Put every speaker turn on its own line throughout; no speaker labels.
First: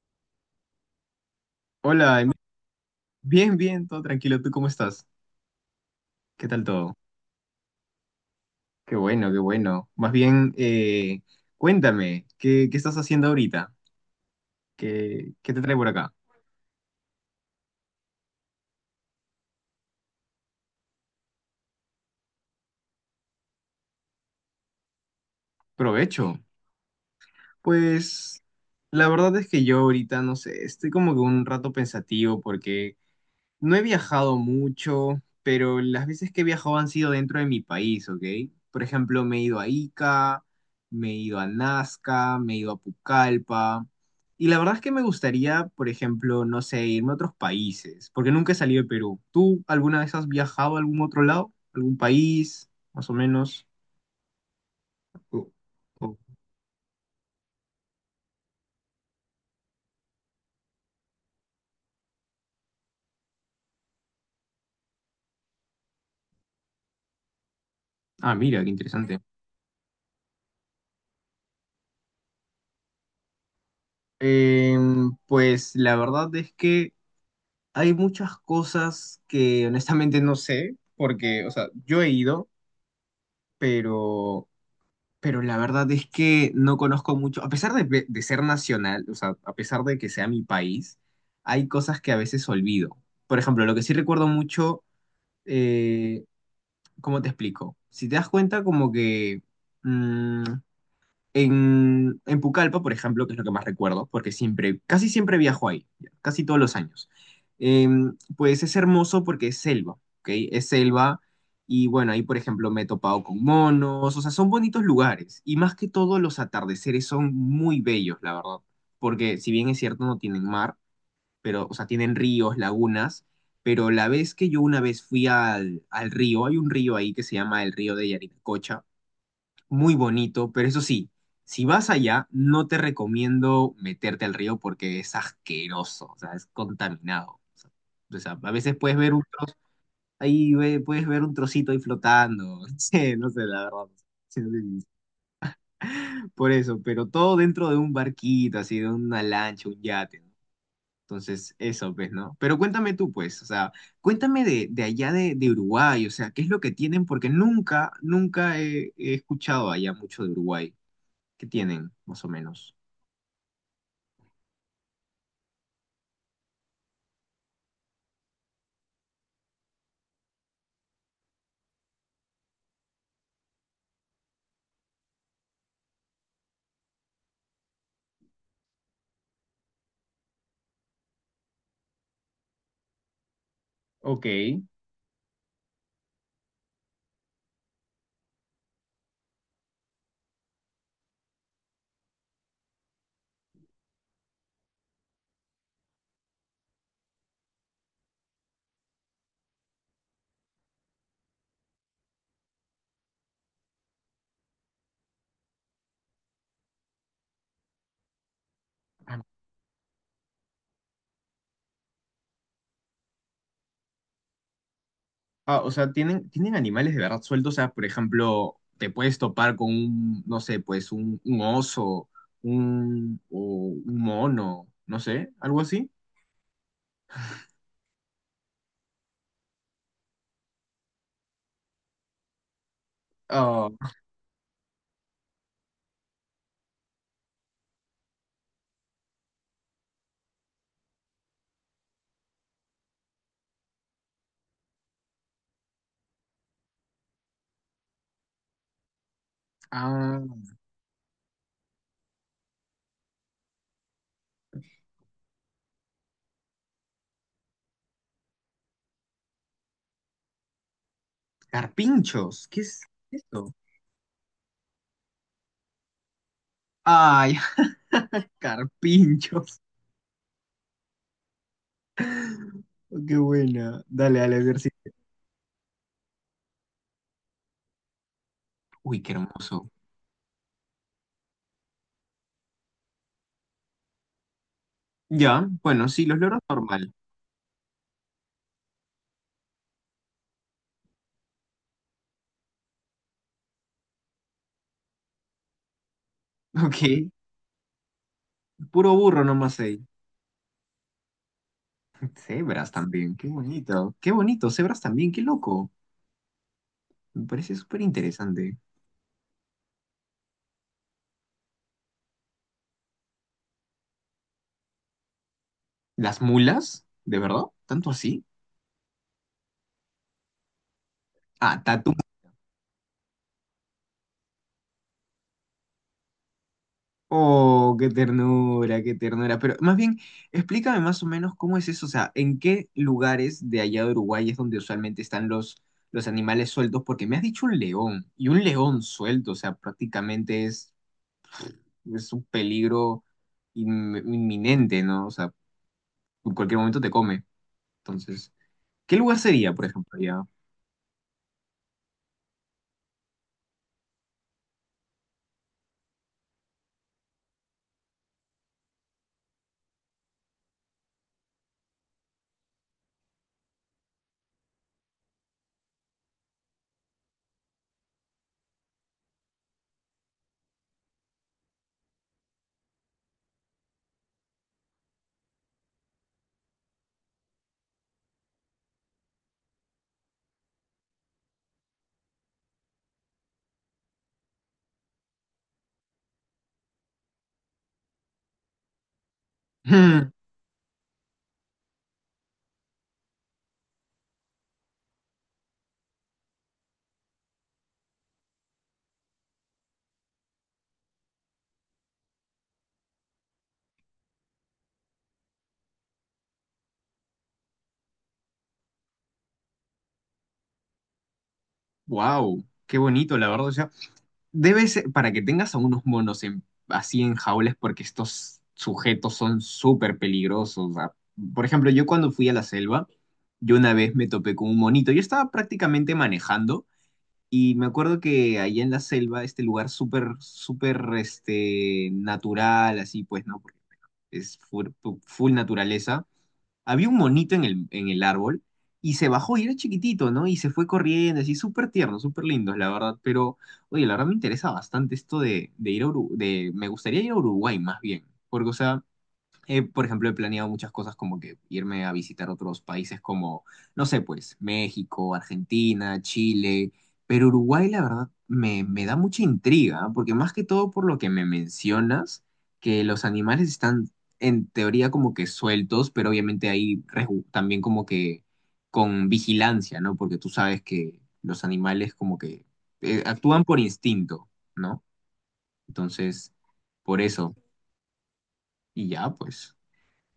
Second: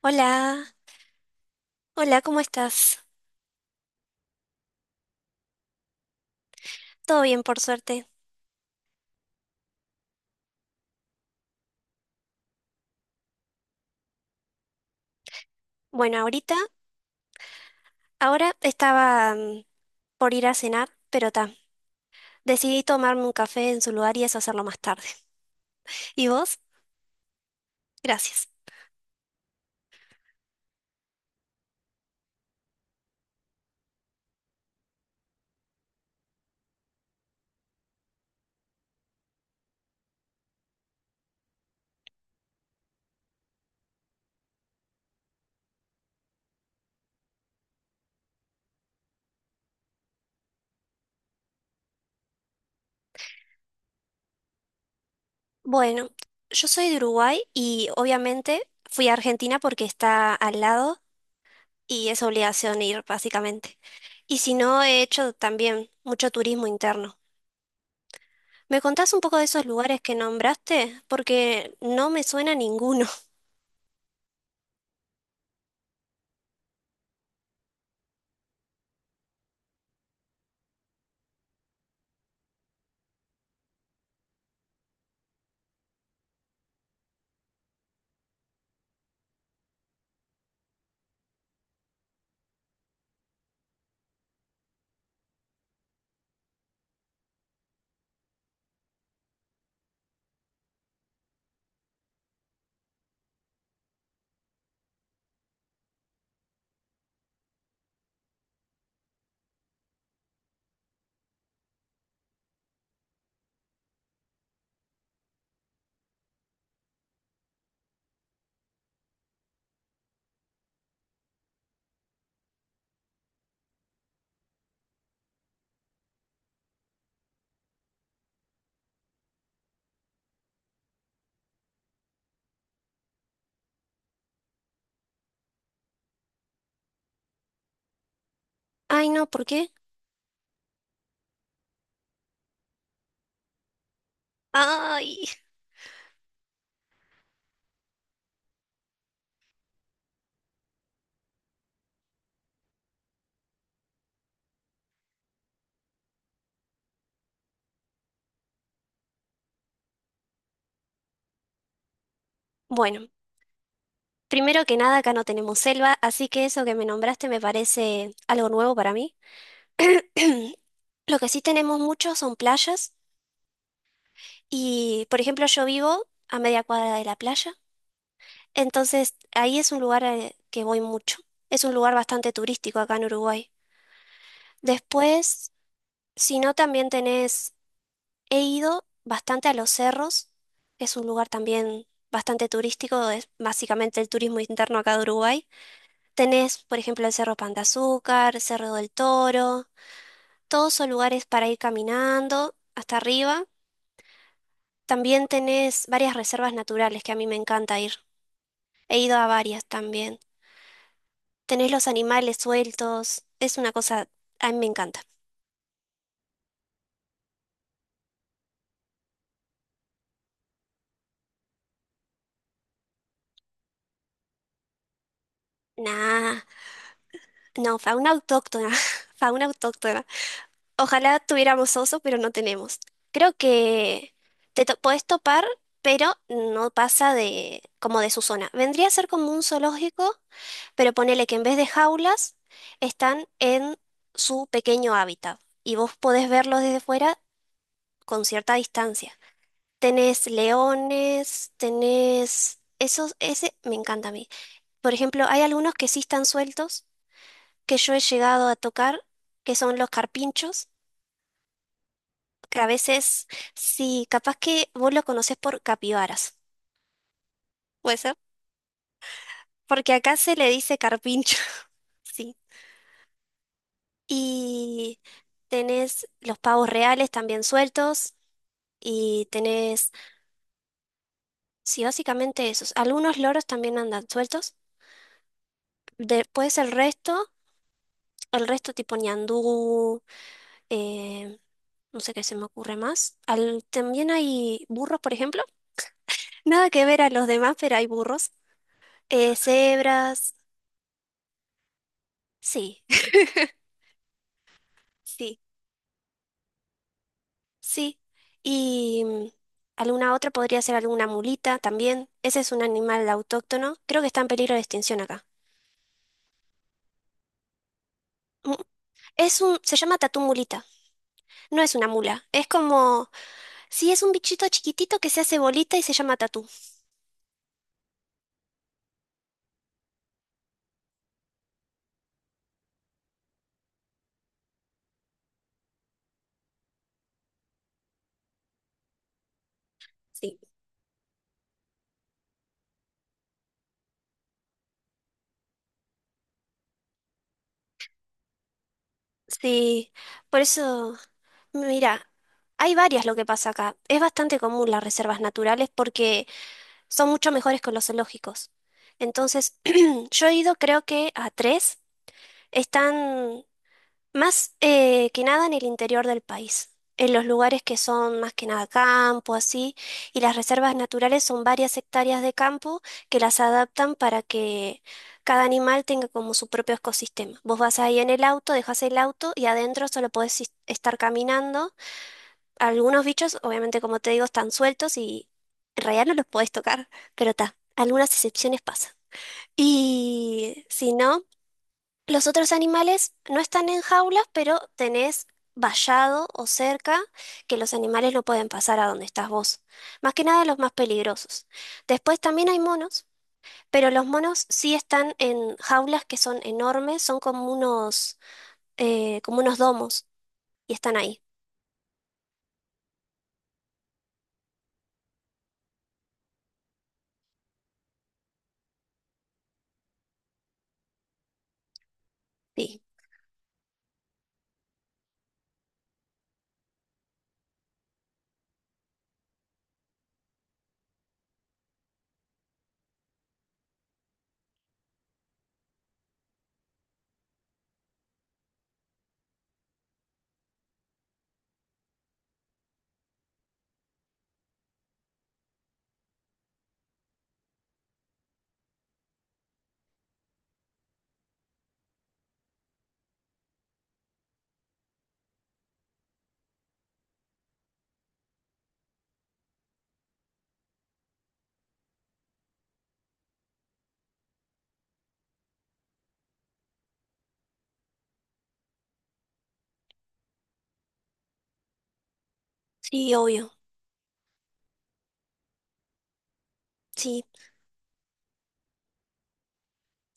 Hola,
Hola,
hola, ¿cómo estás?
Bien, bien, todo tranquilo. ¿Tú cómo estás? ¿Qué tal todo?
Todo bien, por suerte.
Qué bueno, qué bueno. Más bien, cuéntame, ¿qué estás haciendo ahorita? ¿Qué te trae por acá?
Bueno, ahora estaba por ir a cenar, pero ta, decidí tomarme un café en su lugar y eso hacerlo más tarde. ¿Y
Provecho.
vos?
Pues
Gracias.
la verdad es que yo ahorita, no sé, estoy como que un rato pensativo porque no he viajado mucho, pero las veces que he viajado han sido dentro de mi país, ¿ok? Por ejemplo, me he ido a Ica, me he ido a Nazca, me he ido a Pucallpa. Y la verdad es que me gustaría, por ejemplo, no sé, irme a otros países, porque nunca he salido de Perú. ¿Tú alguna vez has viajado a algún otro lado? ¿Algún país, más o menos? Oh,
Bueno,
oh.
yo soy de Uruguay y obviamente fui a Argentina porque está al lado y es obligación ir, básicamente. Y si no, he hecho también mucho turismo interno.
Ah, mira, qué
¿Me contás
interesante.
un poco de esos lugares que nombraste? Porque no me suena ninguno.
Pues la verdad es que hay muchas cosas que honestamente no sé, porque, o sea, yo he ido, pero, pero la verdad es que no conozco mucho, a pesar de ser nacional, o sea, a pesar de que sea mi país, hay cosas que a veces olvido. Por ejemplo, lo que sí recuerdo mucho, eh, ¿cómo te explico? Si te das cuenta, como que mm, en Pucallpa, por ejemplo, que es lo que más recuerdo, porque siempre, casi siempre viajo ahí, ya, casi todos los años. Pues es hermoso porque es selva, ¿ok? Es selva y bueno, ahí por ejemplo me he topado con monos, o sea, son bonitos lugares y más que todo los atardeceres son muy bellos, la verdad, porque si bien es cierto no tienen mar, pero, o sea, tienen ríos, lagunas, pero la vez que yo una vez fui al río, hay un río ahí que se llama el río de Yarinacocha, muy bonito, pero eso sí, si vas allá, no te recomiendo meterte al río porque es asqueroso, o sea, es contaminado. O sea, a veces puedes
Ay,
ver un
no, ¿por
trozo,
qué?
ahí puedes ver un trocito ahí flotando, sí, no sé, la verdad. Sí, sí, sí.
Ay.
Por eso, pero todo dentro de un barquito, así, de una lancha, un yate, ¿no? Entonces, eso, pues, ¿no? Pero cuéntame tú, pues, o sea, cuéntame de allá de Uruguay, o sea, ¿qué es lo que tienen? Porque nunca, nunca he escuchado allá mucho de Uruguay que tienen, más o menos.
Bueno, primero que nada, acá no tenemos selva, así que eso que me nombraste me parece algo nuevo para mí. Lo que sí tenemos mucho son playas y, por ejemplo, yo vivo a media cuadra de la playa, entonces ahí es un lugar al que voy mucho. Es un lugar bastante turístico acá en Uruguay.
Ok.
Después, si no, también tenés, he ido bastante a los cerros, que es un lugar también bastante turístico, es básicamente el turismo interno acá de Uruguay. Tenés, por ejemplo, el Cerro Pan de Azúcar, Cerro del Toro, todos son lugares para ir caminando hasta arriba. También tenés varias reservas naturales que a mí me encanta ir. He ido a varias también. Tenés los animales sueltos, es una cosa, a mí me encanta.
Ah, o sea, tienen animales de verdad sueltos. O sea, por ejemplo, te puedes topar con un, no sé, pues un oso, o un mono, no sé, algo así.
Nah, no, fauna autóctona, fauna autóctona. Ojalá tuviéramos oso, pero no tenemos. Creo
Ah,
que te podés topar, pero no pasa de como de su zona. Vendría a ser como un zoológico pero ponele que en vez de jaulas están en su pequeño hábitat y vos podés verlos desde fuera con cierta distancia.
ah,
Tenés leones, tenés... Esos, ese me encanta a mí. Por ejemplo, hay algunos que sí están sueltos, que yo he llegado a tocar, que son los carpinchos,
carpinchos,
que
¿qué
a
es
veces,
esto?
sí, capaz que vos lo conocés por capibaras.
Ay,
¿Puede ser?
carpinchos.
Porque acá se le dice carpincho, sí.
Oh, qué buena. Dale, dale, a ver si-
Y tenés los pavos reales también sueltos,
Uy, qué
y
hermoso.
tenés, sí, básicamente esos. Algunos loros también andan sueltos.
Ya, bueno, sí, los loros
Después
normal.
el resto tipo ñandú, eh, no sé qué se me ocurre más. También hay burros, por ejemplo. Nada que
Ok,
ver a los demás, pero hay burros.
puro burro nomás ahí.
Cebras,
Cebras
sí,
también, qué bonito, cebras también, qué
sí,
loco. Me parece súper
sí.
interesante.
Y alguna otra podría ser alguna mulita también. Ese es un animal autóctono. Creo que está en peligro de extinción acá.
¿Las mulas? ¿De verdad? ¿Tanto así?
Mm, Es un, se llama tatú mulita. No
Ah,
es una
tatu.
mula. Es como sí, es un bichito chiquitito que se hace bolita y se llama tatú.
Oh, qué ternura, qué ternura. Pero más bien, explícame más o menos cómo es eso, o sea, ¿en qué lugares de allá de Uruguay es donde usualmente están los animales sueltos? Porque me has dicho un león, y un león suelto, o sea,
Sí.
prácticamente es un peligro inminente, ¿no? O sea, en cualquier momento te come. Entonces, ¿qué lugar sería, por
Sí,
ejemplo, allá?
por eso, mira, hay varias lo que pasa acá. Es bastante común las reservas naturales porque son mucho mejores que los zoológicos. Entonces, yo he ido creo que a tres. Están Más que nada en el interior del país, en los lugares que son más que nada campo, así, y las reservas naturales son varias hectáreas de campo que las adaptan para que cada animal tenga como su propio ecosistema. Vos vas ahí en el auto, dejas el auto y adentro solo podés estar caminando. Algunos bichos, obviamente, como te digo, están sueltos y en realidad no los podés tocar, pero ta, algunas excepciones pasan. Y si no... Los otros animales no están en jaulas, pero tenés vallado o cerca que los animales no pueden pasar a donde estás vos. Más que nada los más peligrosos. Después también hay monos, pero los monos sí están en jaulas que son enormes, son como unos domos y están ahí.
Wow, qué bonito, la verdad. O sea, debe ser para que tengas a unos monos así en jaulas, porque estos sujetos son súper peligrosos. O sea, por ejemplo, yo cuando fui a la
Sí,
selva, yo una vez me topé con un monito. Yo estaba prácticamente manejando y me acuerdo que allá en la selva, este lugar súper, súper, natural, así pues, ¿no? Porque es full, full naturaleza. Había un monito en el árbol y se bajó y era chiquitito, ¿no? Y se fue corriendo, así súper tierno, súper lindo, la verdad. Pero, oye, la verdad me interesa bastante esto de ir a Uruguay, me gustaría ir a Uruguay más bien, porque, o sea, por ejemplo, he planeado muchas cosas como que irme a visitar otros países como, no sé, pues México, Argentina, Chile, pero Uruguay la verdad me da mucha intriga, ¿ah? Porque más que todo por lo que me mencionas, que los animales están en teoría como que sueltos, pero obviamente ahí también como que con vigilancia, ¿no? Porque tú sabes que los animales como que
sí,
actúan
obvio.
por instinto, ¿no? Entonces, por
Sí.
eso, y ya, pues.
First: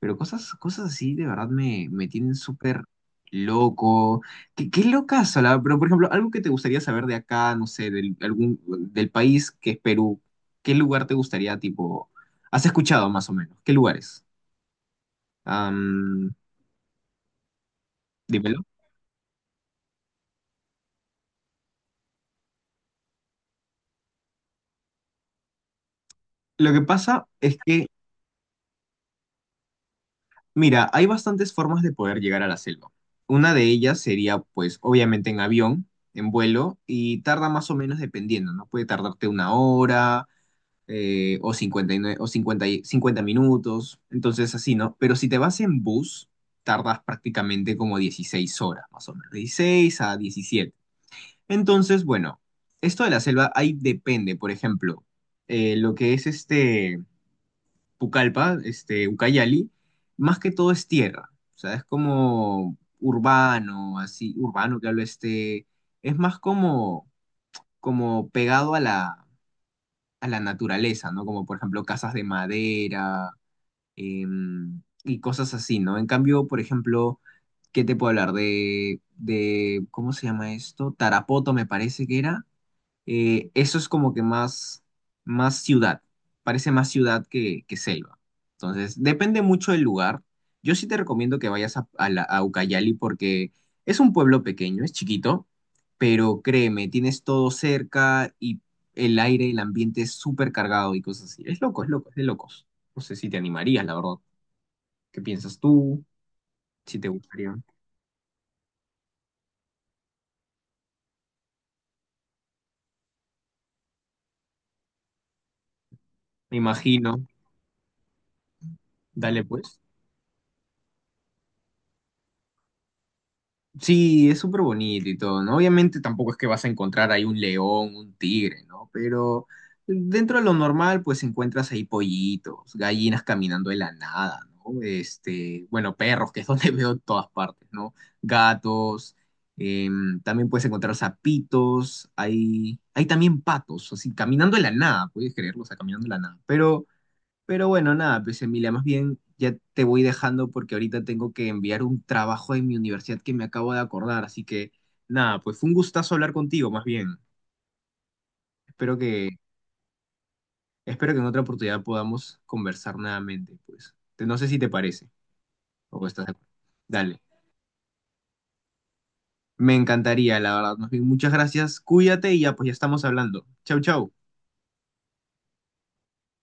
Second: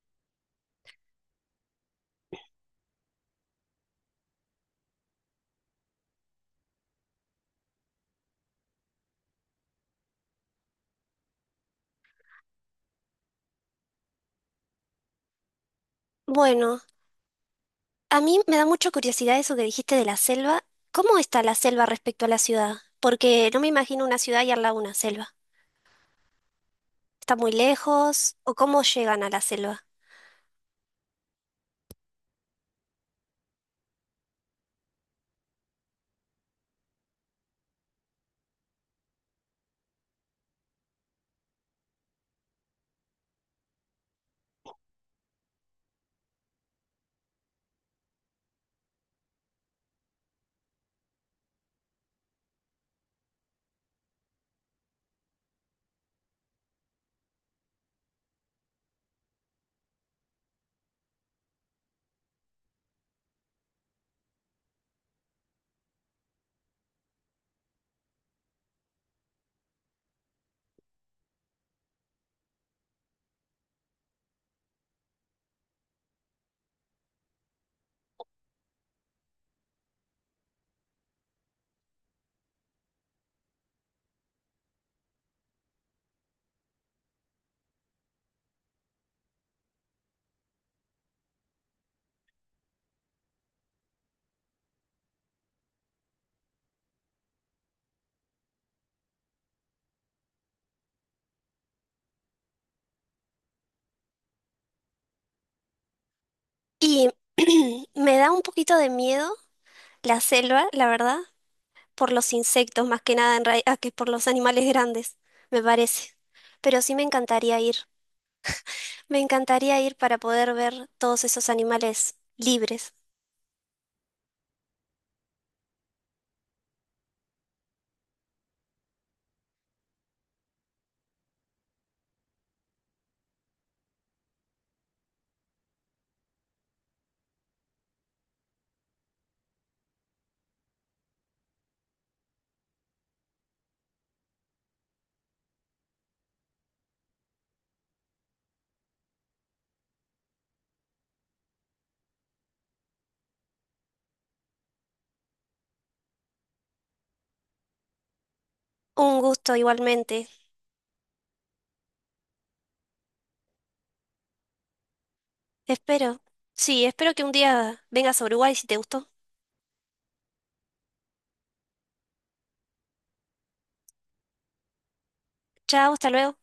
Pero cosas, cosas así de verdad me tienen súper loco. Qué locazo, la- Pero, por ejemplo, algo que te gustaría saber de acá, no sé, del país que es Perú, ¿qué lugar te gustaría, tipo, has escuchado más o menos? ¿Qué lugares? Am,
Bueno, a mí me
dímelo.
da mucha curiosidad eso que dijiste de la selva. ¿Cómo está la selva respecto a la ciudad? Porque no me imagino una ciudad y al lado una selva.
Lo que pasa
¿Está muy
es que,
lejos? ¿O cómo llegan a la selva?
mira, hay bastantes formas de poder llegar a la selva. Una de ellas sería, pues, obviamente en avión, en vuelo, y tarda más o menos dependiendo, ¿no? Puede tardarte una hora o 59, o 50 minutos, entonces así, ¿no? Pero si te vas en bus, tardas prácticamente como 16 horas, más o menos, 16 a 17. Entonces, bueno, esto de la selva ahí depende, por ejemplo, lo que es este Pucallpa, este Ucayali, más que todo es tierra, o sea, es como urbano, así, urbano que hablo es más como pegado a la naturaleza, ¿no? Como por ejemplo casas de madera y cosas así, ¿no? En cambio, por ejemplo, ¿qué te puedo hablar? ¿Cómo se llama esto? Tarapoto me parece que era, eso es como que más, más ciudad, parece más ciudad que selva. Entonces, depende mucho del lugar. Yo sí te recomiendo que vayas a Ucayali porque es un pueblo pequeño, es chiquito, pero créeme, tienes todo cerca y el aire, el ambiente es súper cargado y cosas así. Es loco, es loco, es de locos. No sé si te animarías, la verdad. ¿Qué piensas tú? Si te
Y
gustaría.
me da un poquito de miedo la selva, la verdad, por los insectos más que nada que por los animales grandes, me parece.
Me
Pero sí me
imagino.
encantaría ir. Me
Dale, pues.
encantaría ir para poder ver todos esos animales libres.
Sí, es súper bonito y todo, ¿no? Obviamente tampoco es que vas a encontrar ahí un león, un tigre, ¿no? Pero dentro de lo normal, pues encuentras ahí pollitos, gallinas caminando de la nada, ¿no? Bueno, perros, que es donde veo en todas partes, ¿no? Gatos, también puedes encontrar sapitos, hay también patos, así, caminando de la nada, puedes creerlo, o sea, caminando de la nada. Pero bueno, nada, pues Emilia, más bien ya te voy dejando porque ahorita tengo que enviar un trabajo en mi universidad que me acabo de acordar, así que nada, pues fue un gustazo hablar contigo, más bien. Espero que,
Un gusto igualmente.
espero que en otra oportunidad podamos conversar nuevamente, pues. No sé si te parece o
Espero.
estás de acuerdo.
Sí, espero
Dale,
que un día vengas a Uruguay si te gustó.
me encantaría, la verdad. Más bien, muchas gracias, cuídate y ya, pues ya estamos hablando. Chau, chau.
Chao, hasta luego.